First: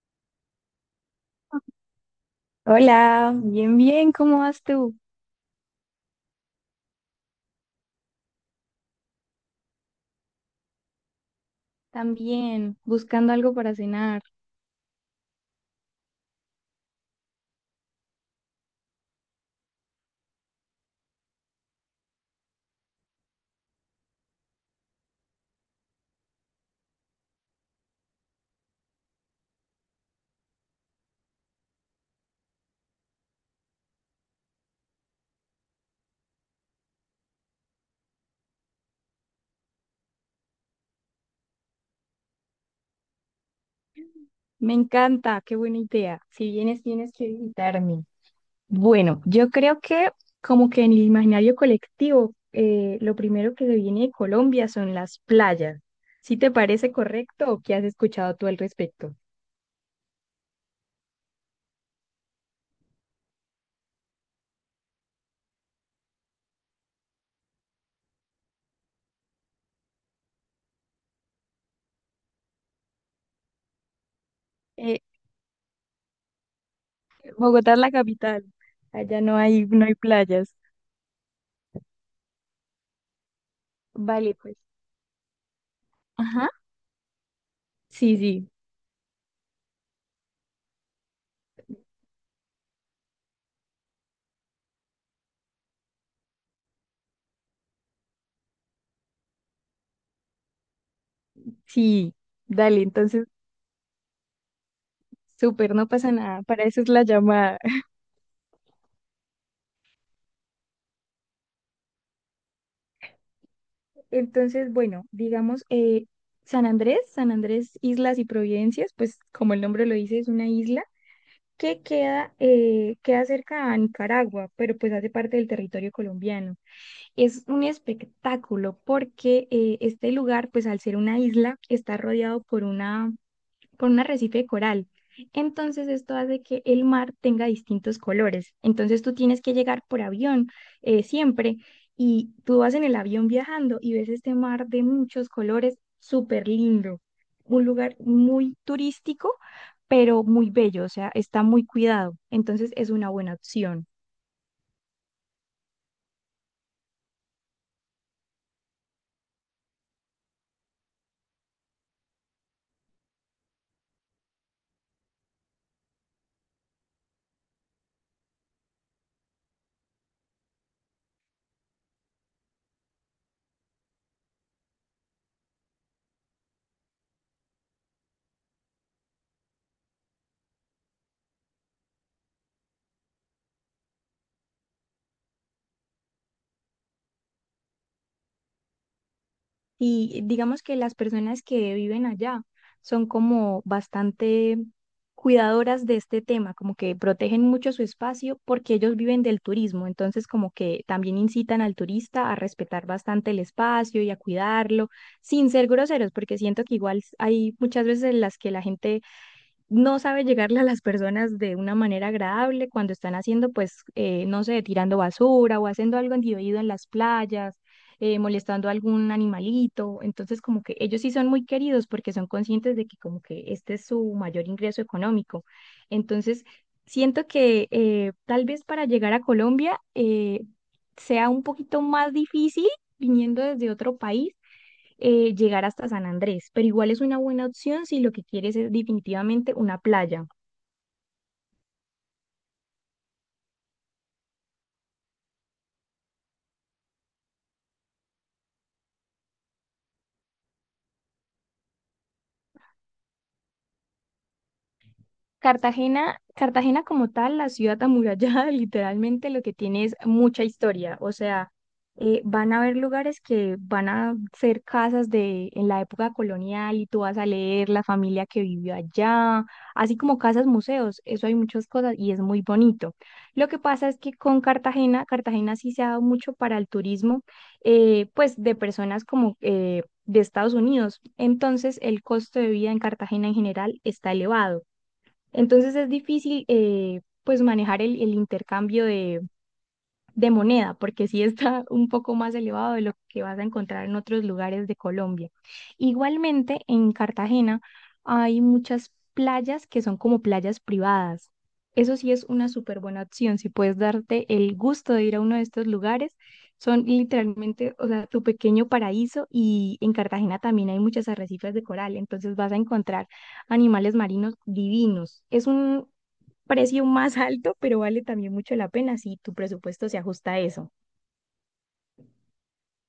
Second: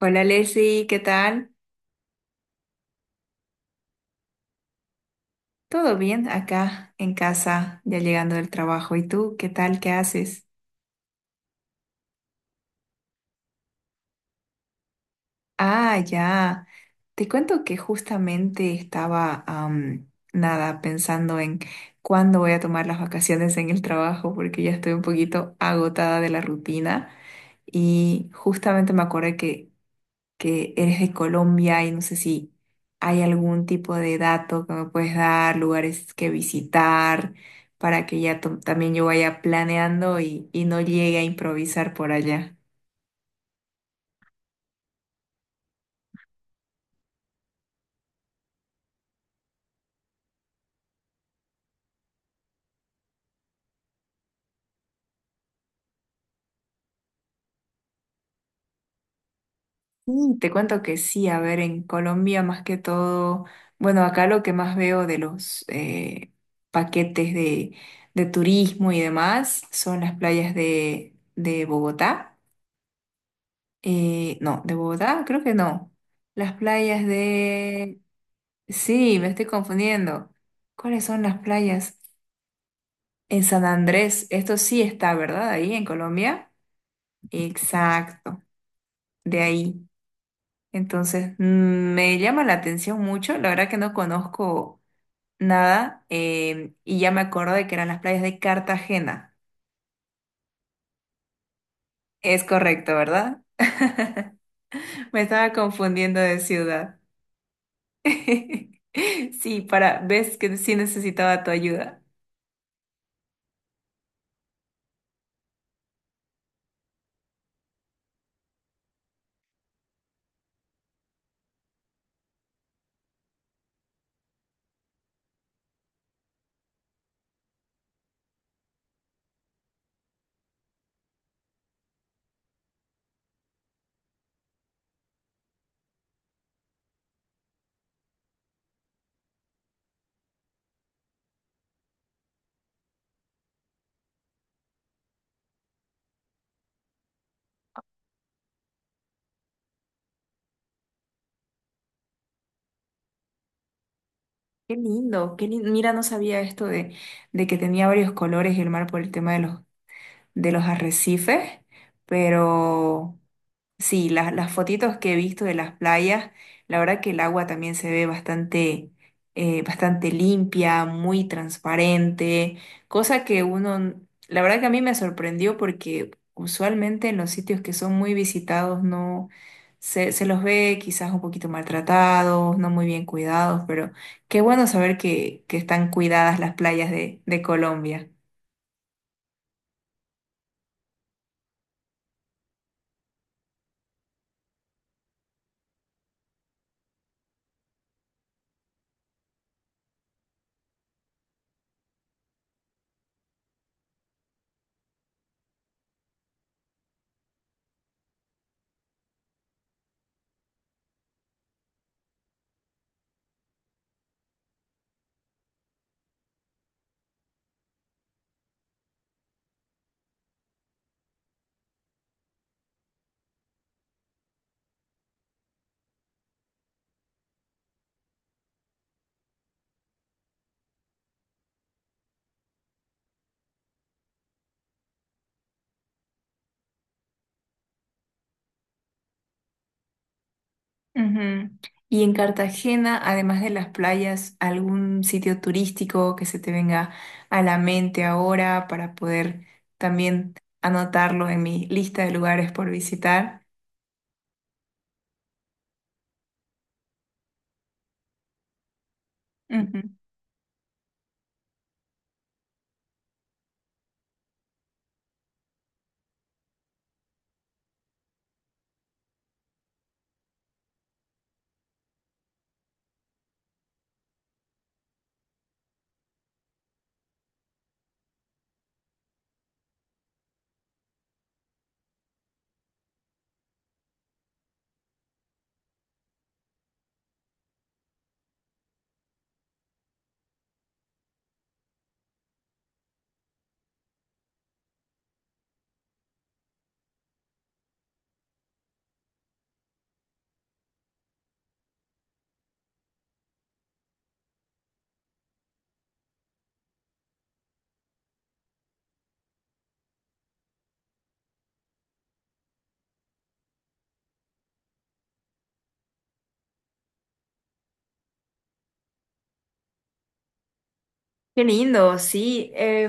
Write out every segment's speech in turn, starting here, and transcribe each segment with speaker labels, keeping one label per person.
Speaker 1: Hola Leslie, ¿qué tal?
Speaker 2: Hola, bien, bien, ¿cómo vas tú?
Speaker 1: ¿Todo bien acá en casa, ya llegando del trabajo? ¿Y tú, qué tal? ¿Qué haces?
Speaker 2: También, buscando algo para cenar.
Speaker 1: Ah, ya. Te cuento que justamente estaba, am, nada, pensando en cuándo voy a tomar las vacaciones en el trabajo porque ya estoy un poquito agotada de la rutina y justamente me acordé que eres de Colombia y no sé si hay algún tipo de dato que me puedes dar, lugares que visitar, para que ya también yo vaya planeando y no llegue a improvisar por allá.
Speaker 2: Me encanta, qué buena idea. Si vienes, tienes que visitarme. Bueno, yo creo que como que en el imaginario colectivo, lo primero que se viene de Colombia son las playas. ¿Sí te parece correcto o qué has escuchado tú al respecto?
Speaker 1: Sí, te cuento que sí, a ver, en Colombia más que todo, bueno, acá lo que más veo de los paquetes de turismo y demás son las playas de Bogotá. No, de
Speaker 2: Eh,
Speaker 1: Bogotá creo que no. Las playas
Speaker 2: Bogotá es la
Speaker 1: de.
Speaker 2: capital.
Speaker 1: Sí,
Speaker 2: Allá
Speaker 1: me estoy
Speaker 2: no hay
Speaker 1: confundiendo.
Speaker 2: playas.
Speaker 1: ¿Cuáles son las playas? En San Andrés,
Speaker 2: Vale,
Speaker 1: esto
Speaker 2: pues.
Speaker 1: sí está, ¿verdad? Ahí en
Speaker 2: Ajá.
Speaker 1: Colombia.
Speaker 2: Sí,
Speaker 1: Exacto,
Speaker 2: sí,
Speaker 1: de ahí. Entonces, me llama la atención mucho. La verdad que no conozco nada, y ya me acuerdo de que eran las playas de Cartagena.
Speaker 2: sí.
Speaker 1: Es
Speaker 2: Dale,
Speaker 1: correcto,
Speaker 2: entonces
Speaker 1: ¿verdad? Me estaba
Speaker 2: súper, no pasa
Speaker 1: confundiendo de
Speaker 2: nada, para eso es
Speaker 1: ciudad.
Speaker 2: la llamada.
Speaker 1: Sí, para, ves que sí necesitaba tu ayuda.
Speaker 2: Entonces, bueno, digamos, San Andrés, San Andrés Islas y Providencias, pues como el nombre lo dice, es una isla que queda, queda cerca a Nicaragua, pero pues hace parte del territorio colombiano. Es un espectáculo porque este lugar, pues al ser una isla, está rodeado por una por un arrecife de coral. Entonces esto hace que el mar tenga distintos colores. Entonces tú tienes que llegar por avión siempre, y tú vas en el avión viajando y ves este mar de muchos colores, súper lindo. Un lugar muy turístico, pero muy bello, o sea, está muy cuidado. Entonces es una buena opción.
Speaker 1: Qué lindo, qué lindo. Mira, no sabía esto de que tenía varios colores el mar por el tema de de los arrecifes, pero sí, las fotitos que he visto de las playas, la verdad que el agua también se ve bastante, bastante limpia, muy transparente, cosa que uno, la verdad que a mí me sorprendió porque usualmente en los sitios que son muy visitados no se, se los ve quizás un poquito maltratados, no muy bien cuidados, pero qué bueno saber que están cuidadas las playas de Colombia.
Speaker 2: Y digamos que las personas que viven allá son como bastante cuidadoras de este tema, como que protegen mucho su espacio porque ellos viven del turismo, entonces como que también incitan al turista a respetar bastante el espacio y a cuidarlo, sin ser groseros, porque siento que igual hay muchas veces en las que la gente no sabe llegarle a las personas de una manera agradable cuando están haciendo, pues, no sé, tirando basura o haciendo algo indebido en las playas, molestando a algún animalito. Entonces, como que ellos sí son muy queridos porque son conscientes de que como que este es su mayor ingreso económico. Entonces, siento que tal vez para llegar a Colombia sea un poquito más difícil viniendo desde otro país, llegar hasta San Andrés, pero igual es una buena opción si lo que quieres es definitivamente una playa.
Speaker 1: Ujú. Y en Cartagena, además de las playas, ¿algún sitio turístico que se te venga a la mente ahora para poder también anotarlo en mi lista de lugares por visitar?
Speaker 2: Cartagena, Cartagena como tal, la ciudad amurallada, literalmente lo que tiene es mucha historia. O sea, van a haber lugares que van a ser casas de en la época colonial y tú vas a leer la familia que vivió allá, así como casas museos. Eso hay muchas cosas y es muy bonito. Lo que pasa es que con Cartagena, Cartagena sí se ha dado mucho para el turismo, pues de personas como de Estados Unidos. Entonces, el costo de vida en Cartagena en general está elevado. Entonces es difícil, pues manejar el intercambio de moneda, porque sí está un poco más elevado de lo que vas a encontrar en otros lugares de Colombia. Igualmente, en Cartagena hay muchas playas que son como playas privadas. Eso sí es una súper buena opción. Si puedes darte el gusto de ir a uno de estos lugares, son literalmente, o sea, tu pequeño paraíso, y en Cartagena también hay muchas arrecifes de coral, entonces vas a encontrar animales marinos divinos. Es un precio más alto, pero vale también mucho la pena si tu presupuesto se ajusta a eso.
Speaker 1: Qué lindo, sí. Eh,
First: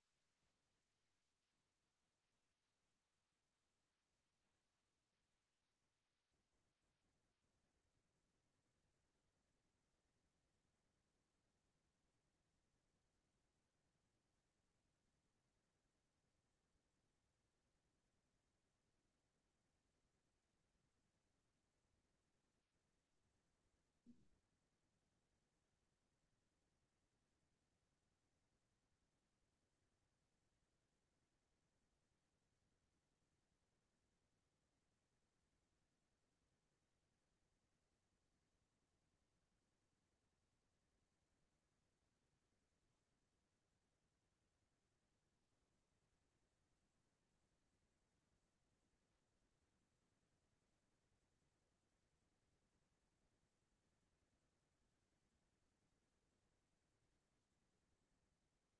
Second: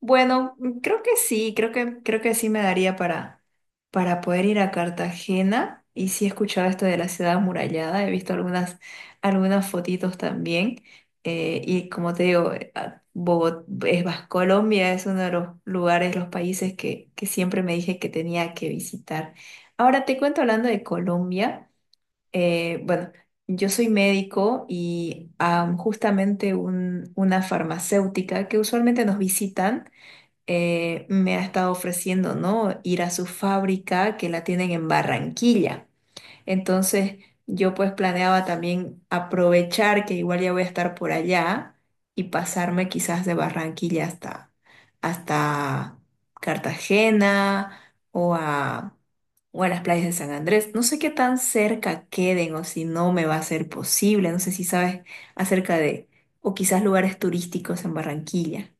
Speaker 1: bueno, creo que sí, creo que sí me daría para poder ir a Cartagena. Y sí he escuchado esto de la ciudad amurallada, he visto algunas, algunas fotitos también. Eh, y como te digo, Colombia es uno de los lugares, los países que siempre me dije que tenía que visitar. Ahora te cuento hablando de Colombia. Bueno, yo soy médico y, am, justamente una farmacéutica que usualmente nos visitan, me ha estado ofreciendo, ¿no? Ir a su fábrica que la tienen en Barranquilla. Entonces yo pues planeaba también aprovechar que igual ya voy a estar por allá y pasarme quizás de Barranquilla hasta, hasta Cartagena o a, o a las playas de San Andrés. No sé qué tan cerca queden o si no me va a ser posible. No sé si sabes acerca de, o quizás lugares turísticos en Barranquilla.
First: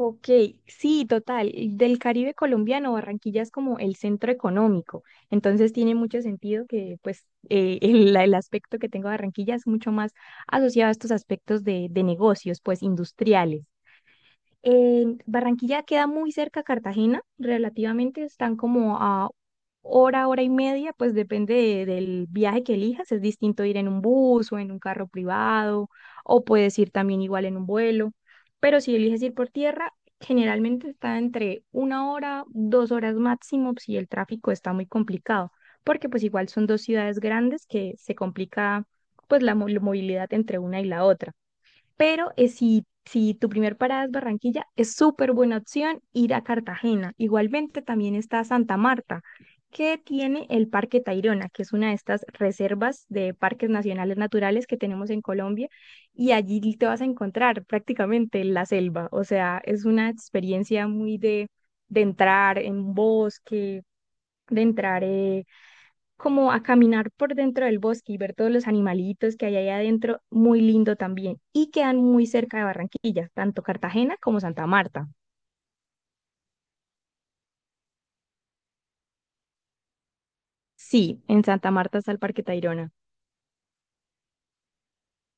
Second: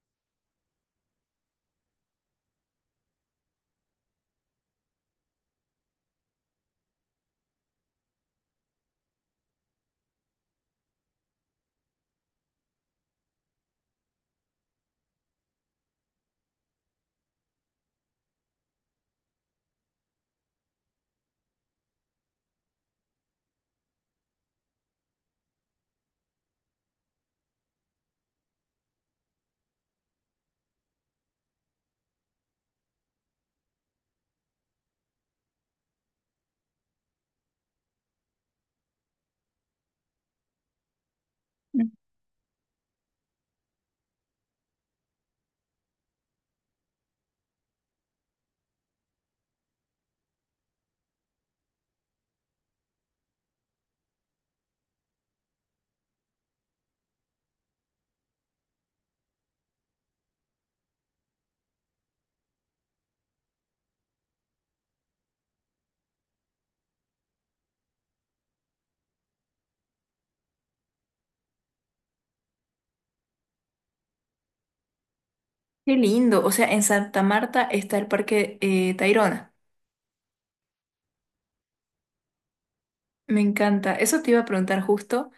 Speaker 2: Ok, sí, total. Del Caribe colombiano, Barranquilla es como el centro económico, entonces tiene mucho sentido que pues el aspecto que tengo de Barranquilla es mucho más asociado a estos aspectos de negocios, pues industriales. Barranquilla queda muy cerca a Cartagena, relativamente están como a hora, hora y media, pues depende del viaje que elijas, es distinto ir en un bus o en un carro privado, o puedes ir también igual en un vuelo, pero si eliges ir por tierra, generalmente está entre una hora, dos horas máximo si el tráfico está muy complicado, porque pues igual son dos ciudades grandes que se complica pues la movilidad entre una y la otra. Pero si tu primer parada es Barranquilla, es súper buena opción ir a Cartagena. Igualmente también está Santa Marta, que tiene el Parque Tayrona, que es una de estas reservas de parques nacionales naturales que tenemos en Colombia. Y allí te vas a encontrar prácticamente la selva. O sea, es una experiencia muy de entrar en bosque, de entrar... como a caminar por dentro del bosque y ver todos los animalitos que hay ahí adentro, muy lindo también. Y quedan muy cerca de Barranquilla, tanto Cartagena como Santa Marta.
Speaker 1: Qué lindo. O sea, en Santa Marta está el Parque, Tayrona.
Speaker 2: Sí, en Santa Marta está el Parque Tayrona.
Speaker 1: Me encanta. Eso te iba a preguntar justo.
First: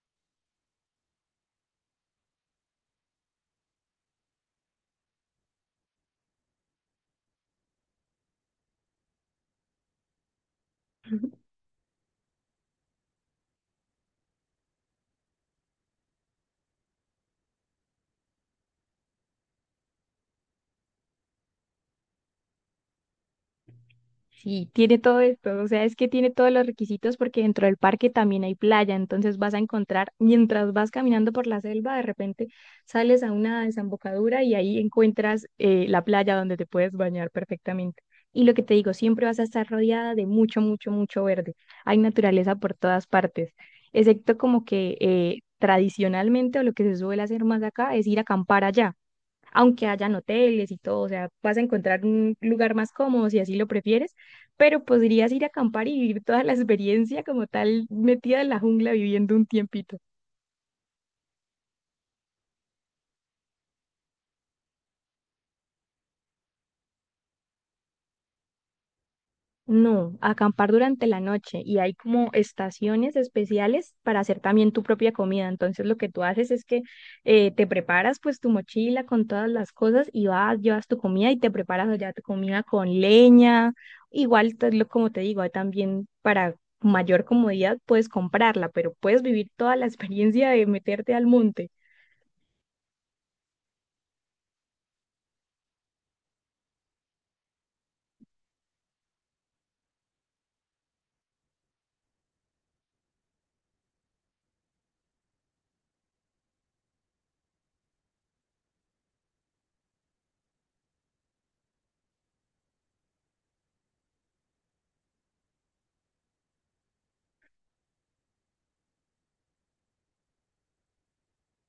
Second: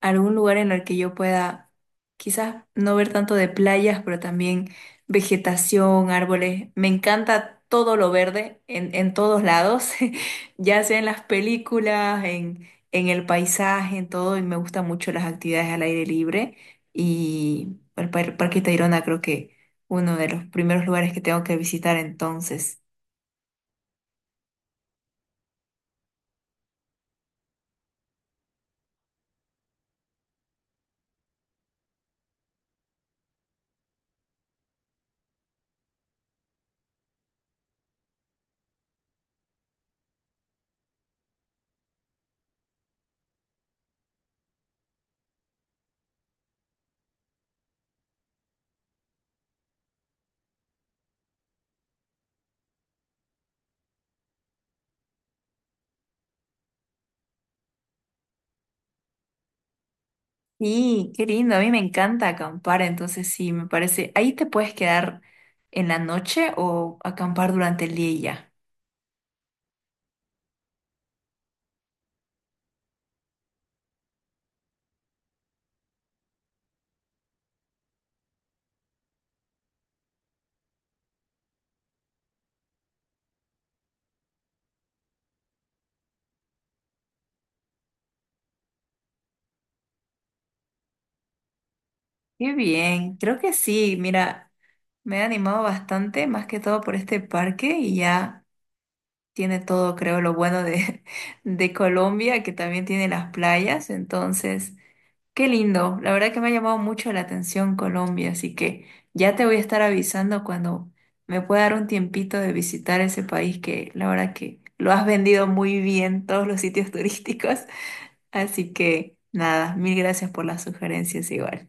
Speaker 1: Algún lugar en el que yo pueda quizás no ver tanto de playas, pero también vegetación, árboles. Me encanta todo lo verde en todos lados, ya sea en las películas, en el paisaje, en todo, y me gustan mucho las actividades al aire libre. Y bueno, el Parque Tayrona creo que uno de los primeros lugares que tengo que visitar entonces.
Speaker 2: Sí, tiene todo esto, o sea, es que tiene todos los requisitos porque dentro del parque también hay playa, entonces vas a encontrar, mientras vas caminando por la selva, de repente sales a una desembocadura y ahí encuentras la playa donde te puedes bañar perfectamente. Y lo que te digo, siempre vas a estar rodeada de mucho, mucho, mucho verde. Hay naturaleza por todas partes, excepto como que tradicionalmente o lo que se suele hacer más acá es ir a acampar allá aunque hayan hoteles y todo, o sea, vas a encontrar un lugar más cómodo si así lo prefieres, pero podrías ir a acampar y vivir toda la experiencia como tal metida en la jungla viviendo un tiempito.
Speaker 1: Sí, qué lindo, a mí me encanta acampar, entonces sí, me parece. ¿Ahí te puedes quedar en la noche o acampar durante el día y ya?
Speaker 2: No, acampar durante la noche, y hay como estaciones especiales para hacer también tu propia comida. Entonces lo que tú haces es que te preparas pues tu mochila con todas las cosas y vas, llevas tu comida y te preparas allá tu comida con leña. Igual, como te digo, hay también para mayor comodidad puedes comprarla, pero puedes vivir toda la experiencia de meterte al monte.
Speaker 1: Qué bien, creo que sí, mira, me he animado bastante, más que todo por este parque y ya tiene todo, creo, lo bueno de, de Colombia, que también tiene las playas, entonces qué lindo, la verdad que me ha llamado mucho la atención Colombia, así que ya te voy a estar avisando cuando me pueda dar un tiempito de visitar ese país que la verdad que lo has vendido muy bien todos los sitios turísticos, así que nada, mil gracias por las sugerencias igual.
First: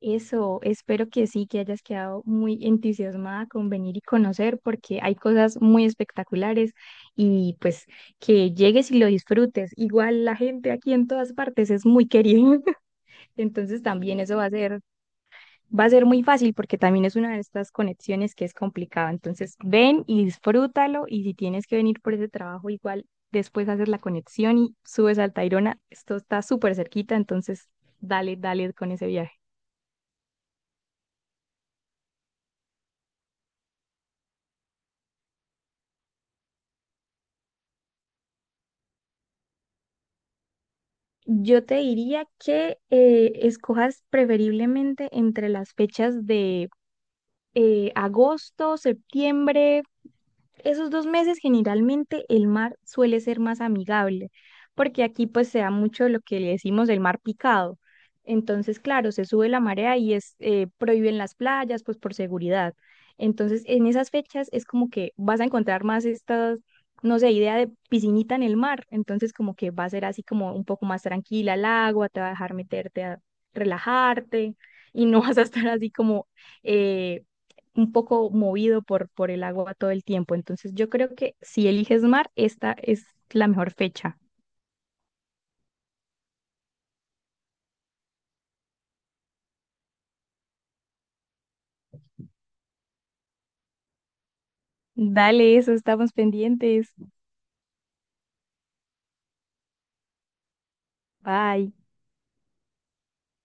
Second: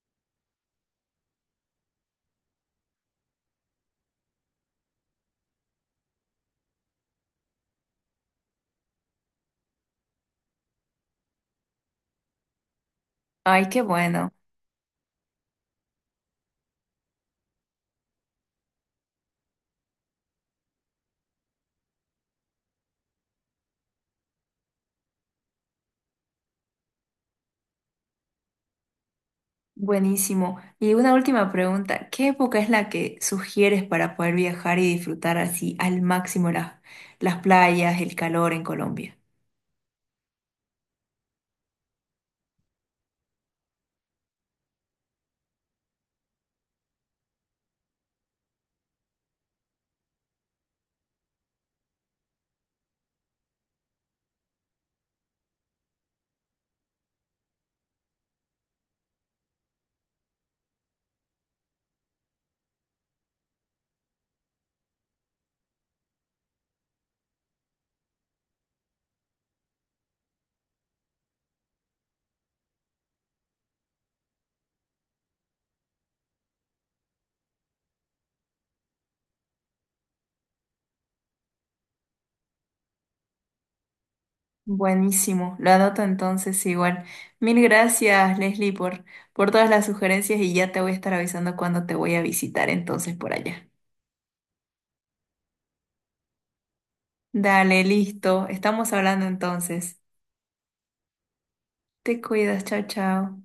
Speaker 2: Eso, espero que sí, que hayas quedado muy entusiasmada con venir y conocer, porque hay cosas muy espectaculares y pues que llegues y lo disfrutes. Igual la gente aquí en todas partes es muy querida,
Speaker 1: Ay, qué
Speaker 2: entonces también
Speaker 1: bueno,
Speaker 2: eso va a ser muy fácil porque también es una de estas conexiones que es complicada. Entonces ven y disfrútalo, y si tienes que venir por ese trabajo, igual después haces la conexión y subes al Tayrona, esto está súper cerquita, entonces dale, dale con ese viaje.
Speaker 1: buenísimo. Y una última pregunta, ¿qué época es la que sugieres para poder viajar y disfrutar así al máximo las playas, el calor en Colombia?
Speaker 2: Yo te diría que escojas preferiblemente entre las fechas de agosto, septiembre. Esos dos meses generalmente el mar suele ser más amigable, porque aquí pues se da mucho lo que le decimos el mar picado. Entonces, claro, se sube la marea y es prohíben las playas pues por seguridad. Entonces, en esas fechas es como que vas a encontrar más estas, no sé, idea de piscinita en el mar. Entonces, como que va a ser así como un poco más tranquila el agua, te va a dejar meterte a relajarte y no vas a estar así como eh, un poco movido por el agua todo el tiempo. Entonces yo creo que si eliges mar, esta es la mejor fecha.
Speaker 1: Buenísimo, lo anoto entonces igual. Mil gracias, Leslie, por todas las sugerencias y ya te voy a estar avisando cuando te voy a visitar entonces por allá.
Speaker 2: Dale, eso, estamos pendientes.
Speaker 1: Dale, listo, estamos hablando entonces.
Speaker 2: Bye.
Speaker 1: Te cuidas, chao, chao.